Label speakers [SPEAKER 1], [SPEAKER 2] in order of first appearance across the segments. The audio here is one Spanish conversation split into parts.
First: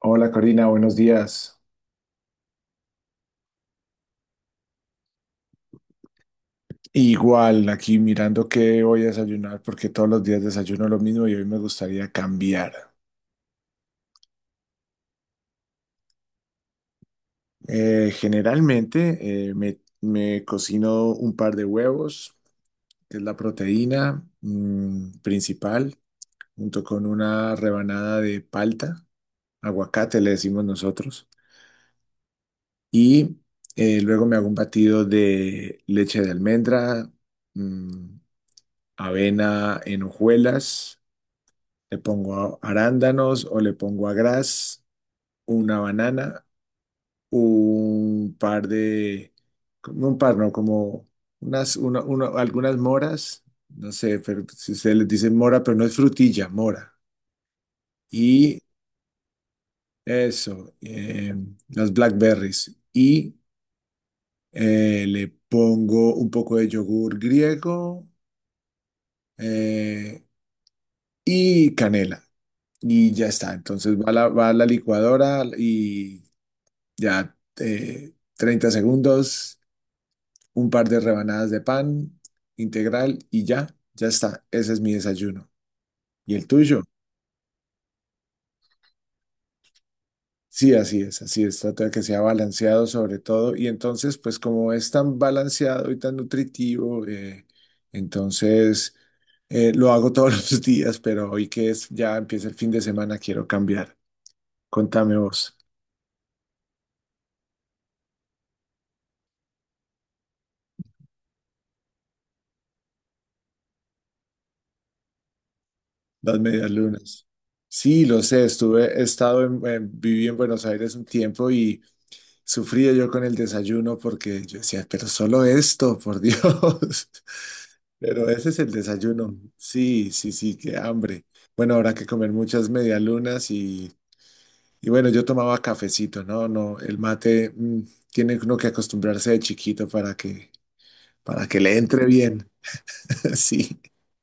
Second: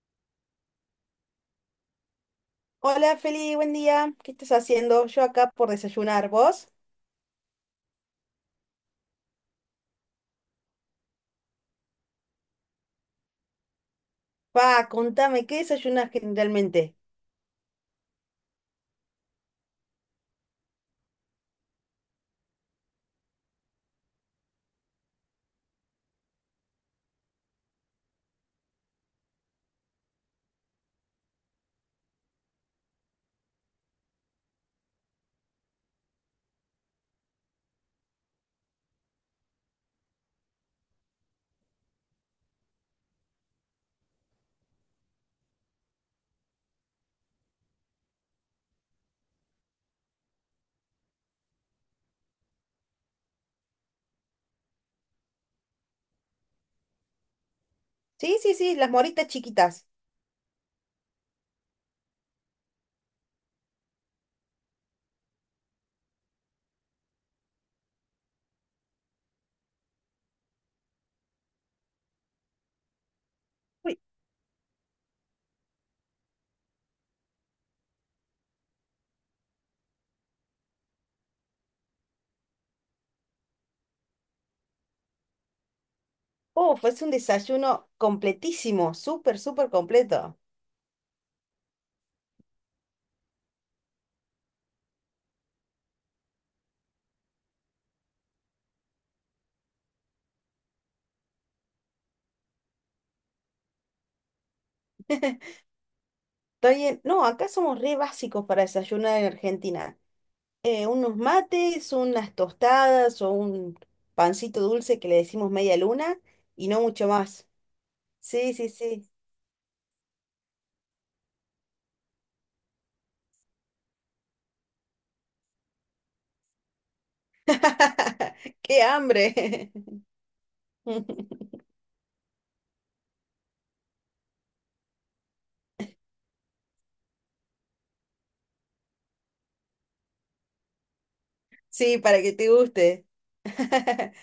[SPEAKER 1] Hola Corina, buenos días.
[SPEAKER 2] Hola Feli, buen día. ¿Qué estás haciendo? Yo acá por desayunar. ¿Vos?
[SPEAKER 1] Igual, aquí mirando qué voy a desayunar, porque todos los días desayuno lo mismo y hoy me gustaría cambiar.
[SPEAKER 2] Pa, contame, ¿qué desayunas generalmente?
[SPEAKER 1] Generalmente me cocino un par de huevos, que es la proteína principal, junto con una rebanada de palta, aguacate le decimos nosotros, y luego me hago un batido de leche de almendra, mm, avena en hojuelas. Le pongo arándanos o le pongo a gras, una banana, un par de, como un par, no, como algunas moras, no sé, pero si ustedes les dicen mora, pero no es frutilla, mora.
[SPEAKER 2] Sí, sí,
[SPEAKER 1] Y
[SPEAKER 2] sí, las moritas chiquitas.
[SPEAKER 1] eso, las blackberries. Y le pongo un poco de yogur griego eh, y canela. Y ya está. Entonces
[SPEAKER 2] Uy,
[SPEAKER 1] va a la licuadora y ya, 30 segundos, un par de rebanadas de pan integral y ya, ya está. Ese es mi desayuno. ¿Y el tuyo?
[SPEAKER 2] uf, es un desayuno completísimo, súper, súper completo.
[SPEAKER 1] Sí, así es, así es. Trata de que sea balanceado sobre todo. Y entonces, pues como es tan balanceado y tan nutritivo, entonces lo hago todos los días, pero hoy que es, ya empieza el fin de semana, quiero cambiar. Contame vos,
[SPEAKER 2] Está bien. No, acá somos re básicos para desayunar en Argentina. Unos mates, unas tostadas o un pancito dulce que le decimos media luna
[SPEAKER 1] las
[SPEAKER 2] y
[SPEAKER 1] medias
[SPEAKER 2] no mucho
[SPEAKER 1] lunas.
[SPEAKER 2] más.
[SPEAKER 1] Sí, lo sé,
[SPEAKER 2] Sí, sí,
[SPEAKER 1] estuve, he
[SPEAKER 2] sí.
[SPEAKER 1] estado viví en Buenos Aires un tiempo y sufría yo con el desayuno porque yo decía, pero solo esto, por Dios. Pero ese es el
[SPEAKER 2] ¡Qué
[SPEAKER 1] desayuno.
[SPEAKER 2] hambre!
[SPEAKER 1] Sí, sí, sí, qué hambre. Bueno, habrá que comer muchas medialunas y bueno, yo tomaba cafecito, ¿no? No, el mate tiene uno que acostumbrarse de chiquito para que le
[SPEAKER 2] Sí,
[SPEAKER 1] entre
[SPEAKER 2] para que
[SPEAKER 1] bien.
[SPEAKER 2] te guste.
[SPEAKER 1] Sí,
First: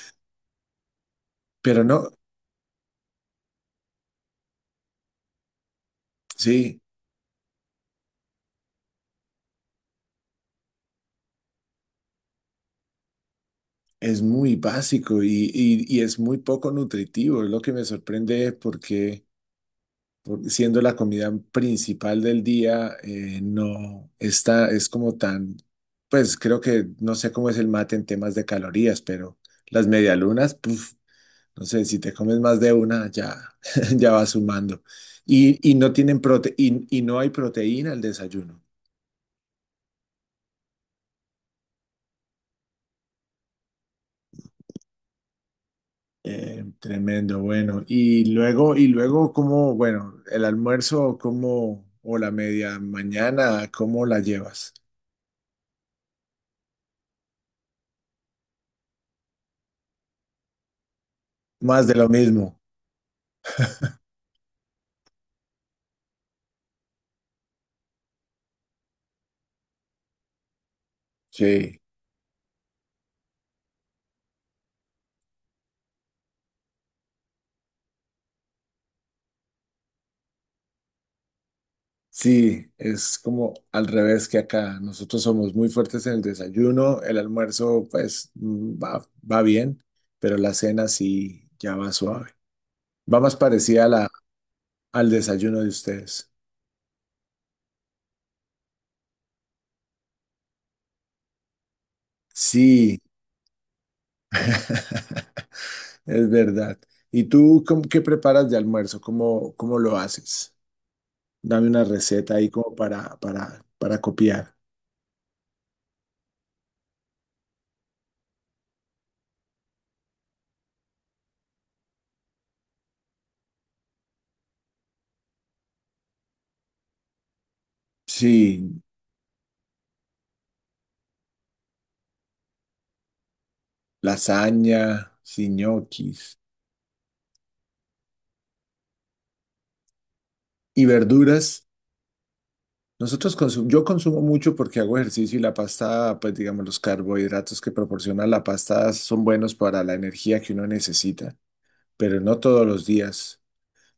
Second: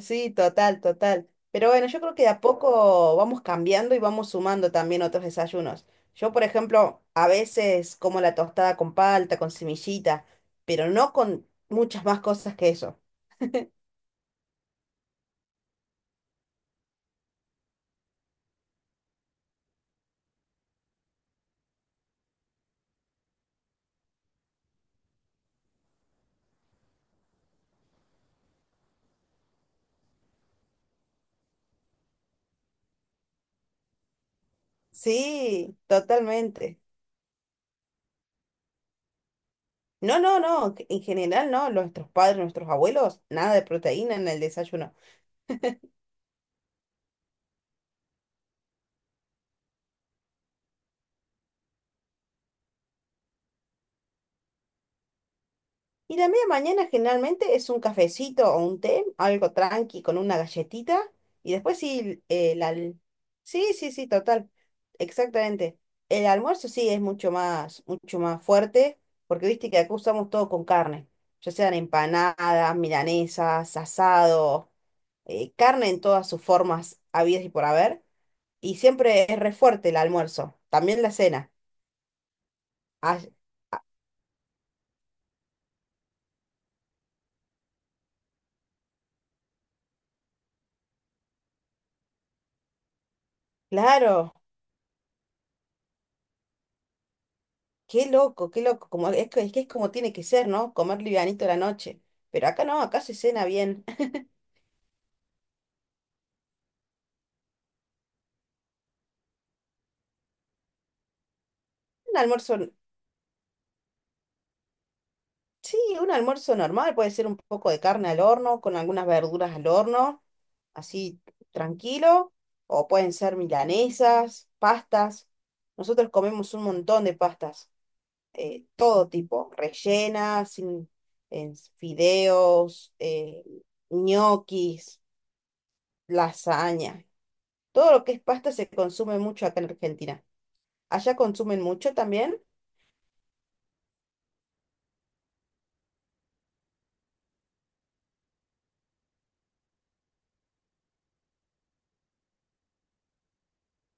[SPEAKER 2] Sí, total, total. Pero
[SPEAKER 1] pero
[SPEAKER 2] bueno, yo
[SPEAKER 1] no,
[SPEAKER 2] creo que de a poco vamos cambiando y vamos sumando también otros desayunos. Yo, por
[SPEAKER 1] sí,
[SPEAKER 2] ejemplo, a veces como la tostada con palta, con semillita, pero no con muchas más cosas que eso.
[SPEAKER 1] es muy básico y es muy poco nutritivo. Es lo que me sorprende porque siendo la comida principal del día, no está, es como tan, pues creo que no sé cómo es el mate en temas de calorías, pero las medialunas, puf, no sé, si te comes más de una, ya, ya va sumando. Y
[SPEAKER 2] Sí,
[SPEAKER 1] no tienen prote
[SPEAKER 2] totalmente.
[SPEAKER 1] y no hay proteína al desayuno.
[SPEAKER 2] No, no, no, en general no, nuestros padres, nuestros abuelos, nada de proteína en el desayuno.
[SPEAKER 1] Tremendo, bueno. Y luego, ¿cómo, bueno, el almuerzo, cómo, o la media mañana, cómo la llevas?
[SPEAKER 2] Y la media mañana generalmente es un cafecito o un té, algo tranqui con una galletita. Y después
[SPEAKER 1] Más de lo
[SPEAKER 2] sí,
[SPEAKER 1] mismo.
[SPEAKER 2] Sí, sí, sí, total. Exactamente. El almuerzo sí es mucho más fuerte, porque viste que acá usamos todo con carne, ya sean
[SPEAKER 1] Sí.
[SPEAKER 2] empanadas, milanesas, asado, carne en todas sus formas habidas y por haber. Y siempre es re fuerte el almuerzo, también la cena.
[SPEAKER 1] Sí,
[SPEAKER 2] Ah,
[SPEAKER 1] es como
[SPEAKER 2] ah,
[SPEAKER 1] al revés que acá. Nosotros somos muy fuertes en el desayuno, el almuerzo pues va, va bien, pero la cena sí ya va suave. Va más parecida
[SPEAKER 2] claro.
[SPEAKER 1] al desayuno de ustedes.
[SPEAKER 2] Qué loco, qué loco. Como, es, que es que es como tiene que ser, ¿no? Comer livianito a la noche. Pero acá no, acá
[SPEAKER 1] Sí,
[SPEAKER 2] se cena bien.
[SPEAKER 1] es verdad. ¿Y tú cómo- qué preparas de almuerzo? ¿Cómo, cómo lo haces? Dame una
[SPEAKER 2] Un
[SPEAKER 1] receta ahí
[SPEAKER 2] almuerzo,
[SPEAKER 1] como para copiar.
[SPEAKER 2] sí, un almuerzo normal. Puede ser un poco de carne al horno, con algunas verduras al horno, así tranquilo. O pueden ser milanesas, pastas. Nosotros comemos un montón de pastas,
[SPEAKER 1] Sí,
[SPEAKER 2] todo tipo, rellenas, en fideos, ñoquis,
[SPEAKER 1] lasaña, sí, ñoquis.
[SPEAKER 2] lasaña. Todo lo que es pasta se consume mucho acá en Argentina.
[SPEAKER 1] ¿Y
[SPEAKER 2] ¿Allá consumen
[SPEAKER 1] verduras?
[SPEAKER 2] mucho también?
[SPEAKER 1] Yo consumo mucho porque hago ejercicio y la pasta, pues digamos, los carbohidratos que proporciona la pasta son buenos para la energía que uno necesita, pero no todos los días.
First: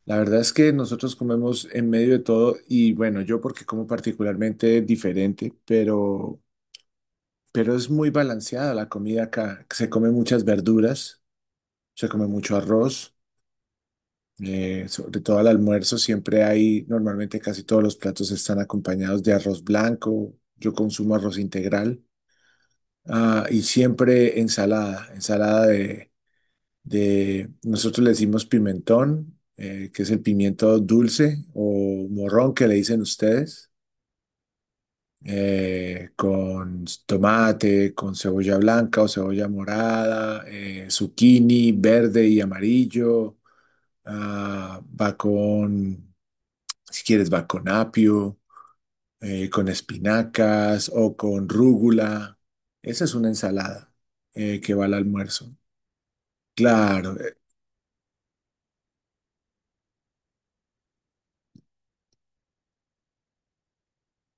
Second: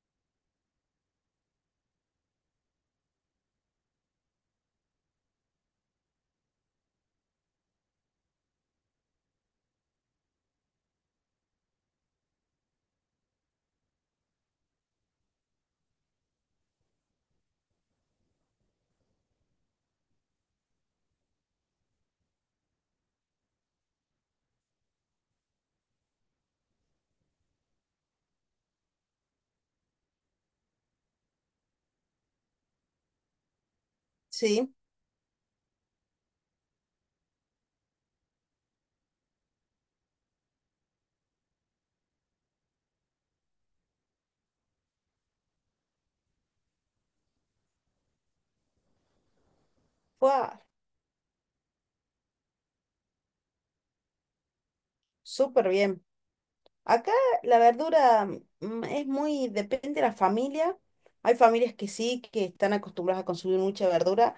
[SPEAKER 1] La verdad es que nosotros comemos en medio de todo y bueno, yo porque como particularmente diferente, pero es muy balanceada la comida acá. Se come muchas verduras, se come mucho arroz. Sobre todo al almuerzo siempre hay, normalmente casi todos los platos están acompañados de arroz blanco, yo consumo arroz integral, ah, y siempre ensalada, nosotros le decimos pimentón, que es el pimiento dulce o morrón que le dicen ustedes,
[SPEAKER 2] Sí,
[SPEAKER 1] con tomate, con cebolla blanca o cebolla morada, zucchini verde y amarillo, ah, va con si quieres, va con apio, con
[SPEAKER 2] ¡fua!
[SPEAKER 1] espinacas o con rúgula. Esa es una ensalada que va al almuerzo.
[SPEAKER 2] Súper bien. Acá
[SPEAKER 1] Claro,
[SPEAKER 2] la verdura es muy, depende de la familia. Hay familias que sí, que están acostumbradas a consumir mucha verdura,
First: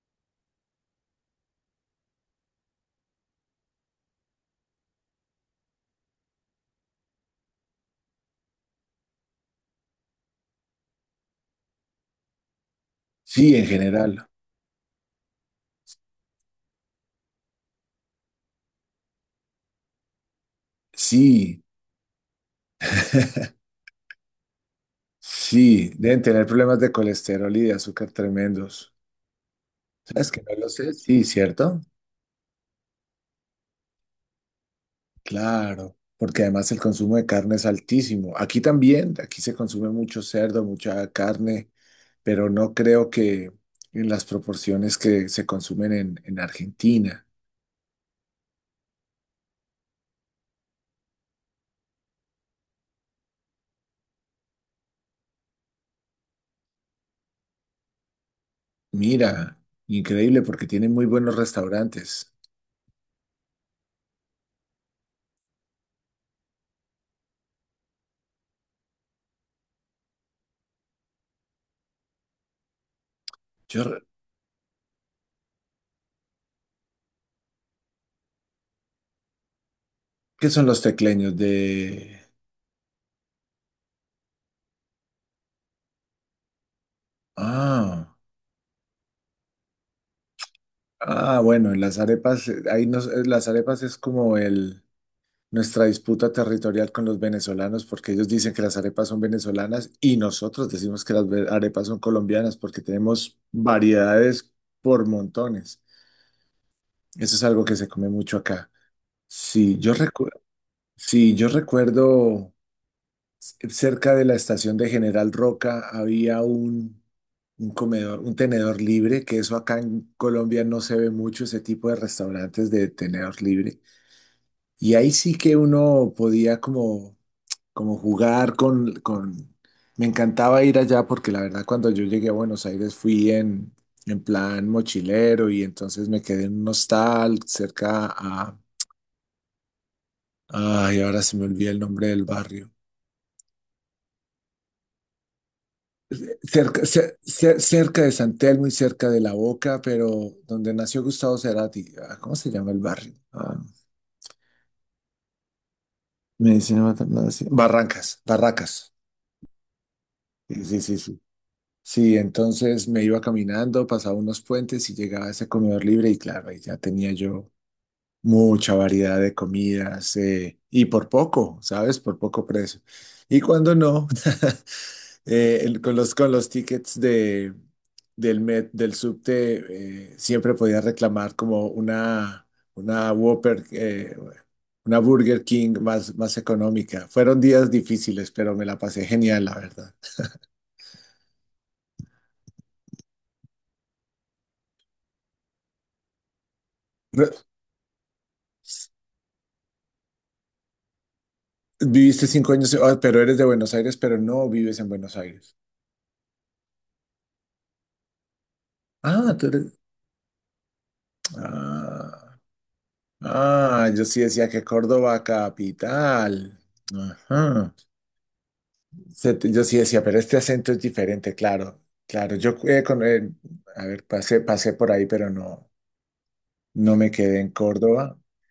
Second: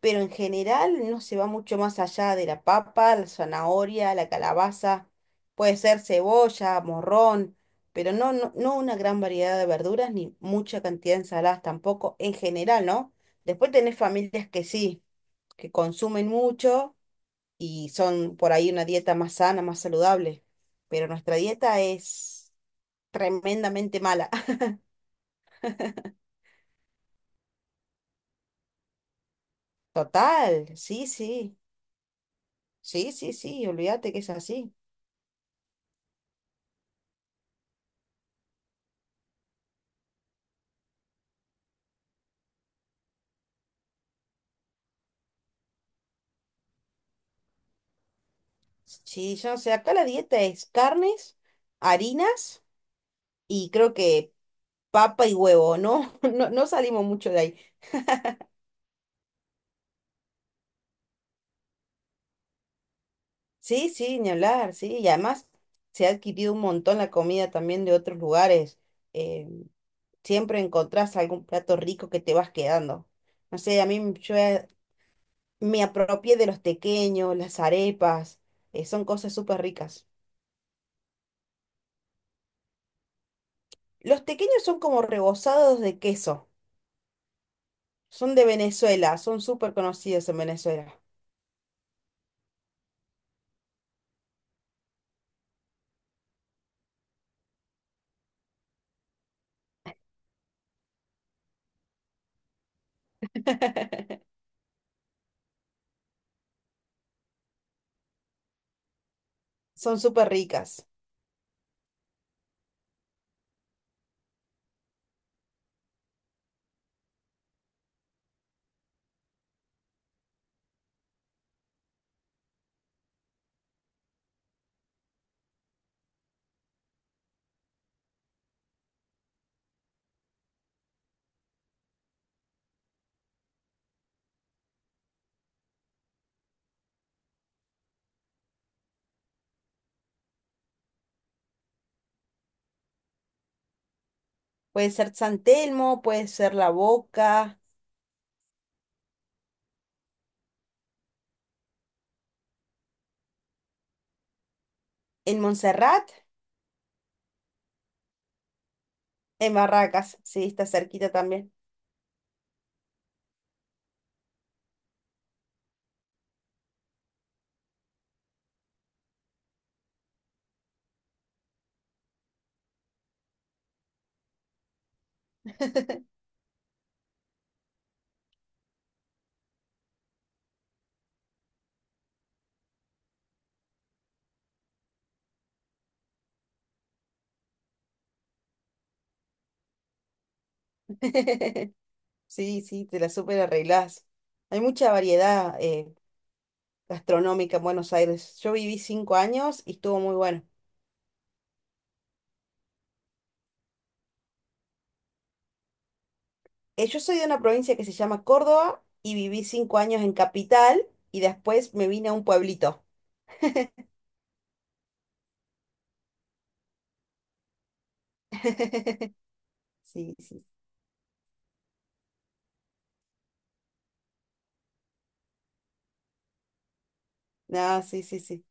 [SPEAKER 2] pero en general no se va mucho más allá de la papa, la zanahoria, la calabaza, puede ser cebolla, morrón, pero no, una gran variedad de verduras ni mucha cantidad de ensaladas tampoco, en general, ¿no?
[SPEAKER 1] sí, en
[SPEAKER 2] Después tenés
[SPEAKER 1] general.
[SPEAKER 2] familias que sí, que consumen mucho y son por ahí una dieta más sana, más saludable, pero nuestra
[SPEAKER 1] Sí,
[SPEAKER 2] dieta es tremendamente mala.
[SPEAKER 1] sí, deben tener problemas de colesterol y de azúcar tremendos. ¿Sabes que no
[SPEAKER 2] Total,
[SPEAKER 1] lo sé?
[SPEAKER 2] sí,
[SPEAKER 1] Sí,
[SPEAKER 2] sí,
[SPEAKER 1] ¿cierto?
[SPEAKER 2] sí, sí, sí, olvídate que es así.
[SPEAKER 1] Claro, porque además el consumo de carne es altísimo. Aquí también, aquí se consume mucho cerdo, mucha carne, pero no creo que en las proporciones que se consumen en Argentina.
[SPEAKER 2] Sí, yo no sé, acá la dieta es carnes, harinas y creo que papa y huevo, ¿no? No, no salimos mucho de ahí.
[SPEAKER 1] Mira, increíble porque tienen muy buenos restaurantes.
[SPEAKER 2] Sí, sí, ni hablar, sí, y además se ha adquirido un montón la comida también de otros lugares. Eh, siempre encontrás algún plato rico que te vas quedando. No sé,
[SPEAKER 1] Yo,
[SPEAKER 2] a
[SPEAKER 1] re-
[SPEAKER 2] mí yo he me apropié de los tequeños, las arepas, son cosas súper ricas.
[SPEAKER 1] ¿qué son los tecleños de...
[SPEAKER 2] Los tequeños son como rebozados de queso,
[SPEAKER 1] Ah,
[SPEAKER 2] son de Venezuela, son súper conocidos en Venezuela.
[SPEAKER 1] ah, bueno, en las arepas, las arepas es como el, nuestra disputa territorial con los venezolanos porque ellos dicen que las arepas son venezolanas y nosotros decimos que las arepas son colombianas porque tenemos variedades por montones. Eso es algo que se come mucho acá. Sí, yo
[SPEAKER 2] Son súper
[SPEAKER 1] recuerdo,
[SPEAKER 2] ricas.
[SPEAKER 1] sí, yo recuerdo. Cerca de la estación de General Roca un comedor, un tenedor libre, que eso acá en Colombia no se ve mucho, ese tipo de restaurantes de tenedor libre. Y ahí sí que uno podía como jugar con... Me encantaba ir allá porque la verdad cuando yo llegué a Buenos Aires fui en plan mochilero y entonces me quedé en un hostal cerca a... Ay, ahora se me olvida el nombre del barrio.
[SPEAKER 2] Puede ser San Telmo, puede ser La
[SPEAKER 1] Cerca,
[SPEAKER 2] Boca,
[SPEAKER 1] cerca de San Telmo y cerca de La Boca, pero donde nació Gustavo Cerati. Ah, ¿cómo se llama el barrio? Ah,
[SPEAKER 2] en Montserrat,
[SPEAKER 1] Medicina Maternal, sí. Barrancas, Barracas.
[SPEAKER 2] en Barracas, sí,
[SPEAKER 1] Sí,
[SPEAKER 2] está
[SPEAKER 1] sí, sí,
[SPEAKER 2] cerquita
[SPEAKER 1] sí.
[SPEAKER 2] también.
[SPEAKER 1] Sí, entonces me iba caminando, pasaba unos puentes y llegaba a ese comedor libre y claro, ahí ya tenía yo mucha variedad de comidas y por poco, ¿sabes? Por poco precio. Y cuando no, con los tickets Met- del subte siempre podía reclamar como una Whopper, una Burger King más, más económica. Fueron días difíciles, pero me la pasé genial, la verdad.
[SPEAKER 2] Sí, sí, te la súper arreglás. Hay mucha variedad
[SPEAKER 1] Re-
[SPEAKER 2] gastronómica en Buenos Aires. Yo viví 5 años y estuvo muy bueno.
[SPEAKER 1] viviste 5 años, ah, pero eres de Buenos Aires, pero no vives en Buenos Aires.
[SPEAKER 2] Yo soy de una provincia que se llama Córdoba y
[SPEAKER 1] Ah,
[SPEAKER 2] viví
[SPEAKER 1] tú
[SPEAKER 2] cinco
[SPEAKER 1] eres...
[SPEAKER 2] años en capital y después me vine a un
[SPEAKER 1] Ah,
[SPEAKER 2] pueblito.
[SPEAKER 1] ah, yo sí decía que Córdoba capital. Ajá. Se- yo sí decía,
[SPEAKER 2] Sí,
[SPEAKER 1] pero este
[SPEAKER 2] sí.
[SPEAKER 1] acento es diferente, claro, claro. Yo, a ver, pasé por ahí, pero no, no me quedé en
[SPEAKER 2] No, sí,
[SPEAKER 1] Córdoba
[SPEAKER 2] sí, sí.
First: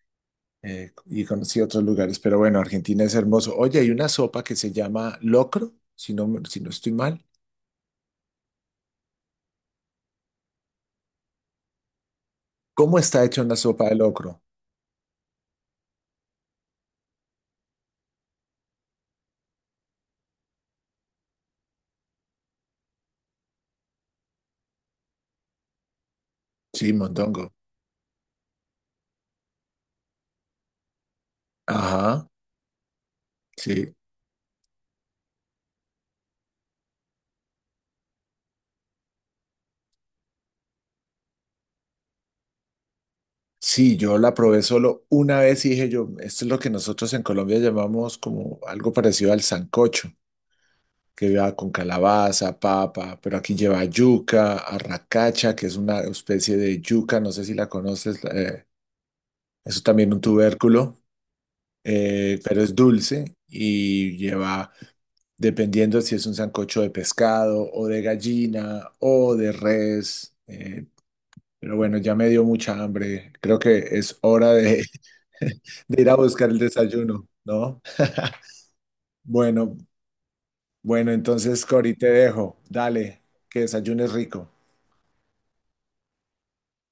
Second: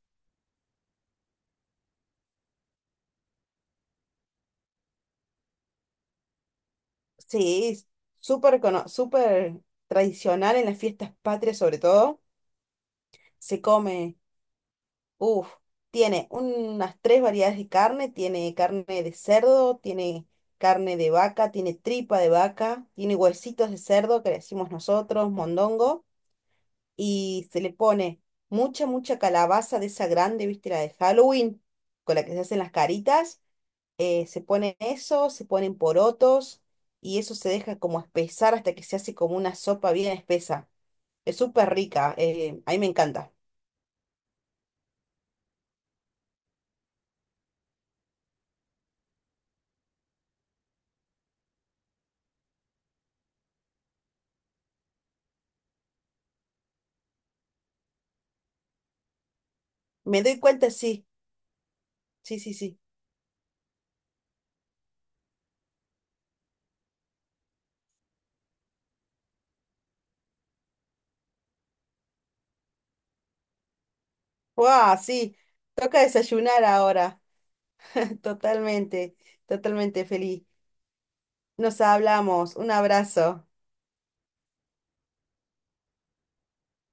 [SPEAKER 1] y conocí otros lugares. Pero bueno, Argentina es hermoso. Oye, hay una sopa que se llama locro, si no, si no estoy mal.
[SPEAKER 2] Sí, es súper tradicional en las fiestas patrias sobre todo.
[SPEAKER 1] ¿Cómo está hecha una
[SPEAKER 2] Se
[SPEAKER 1] sopa de
[SPEAKER 2] come,
[SPEAKER 1] locro?
[SPEAKER 2] uff, tiene unas 3 variedades de carne, tiene carne de cerdo, tiene carne de vaca, tiene tripa de vaca, tiene huesitos de cerdo que le decimos nosotros, mondongo.
[SPEAKER 1] Sí, mondongo.
[SPEAKER 2] Y se le pone mucha, mucha calabaza de esa grande, viste, la de Halloween, con la
[SPEAKER 1] Ajá,
[SPEAKER 2] que se hacen las caritas,
[SPEAKER 1] sí.
[SPEAKER 2] se pone eso, se ponen porotos y eso se deja como espesar hasta que se hace como una sopa bien espesa. Es súper rica, a mí me encanta.
[SPEAKER 1] Sí, yo la probé solo una vez y dije yo, esto es lo que nosotros en Colombia llamamos como algo parecido al sancocho, que lleva con calabaza, papa, pero aquí lleva yuca, arracacha, que es una especie de yuca, no sé si la conoces, es también un
[SPEAKER 2] Me doy cuenta,
[SPEAKER 1] tubérculo,
[SPEAKER 2] sí, sí, sí,
[SPEAKER 1] pero es
[SPEAKER 2] sí.
[SPEAKER 1] dulce y lleva, dependiendo si es un sancocho de pescado o de gallina o de res, pero bueno, ya me dio mucha hambre, creo que es hora de,
[SPEAKER 2] ¡Wow! Sí,
[SPEAKER 1] de
[SPEAKER 2] toca
[SPEAKER 1] ir a buscar el
[SPEAKER 2] desayunar ahora.
[SPEAKER 1] desayuno, ¿no?
[SPEAKER 2] Totalmente,
[SPEAKER 1] Bueno,
[SPEAKER 2] totalmente feliz.
[SPEAKER 1] bueno, entonces
[SPEAKER 2] Nos
[SPEAKER 1] Cori, te
[SPEAKER 2] hablamos,
[SPEAKER 1] dejo,
[SPEAKER 2] un
[SPEAKER 1] dale,
[SPEAKER 2] abrazo.
[SPEAKER 1] que desayunes rico.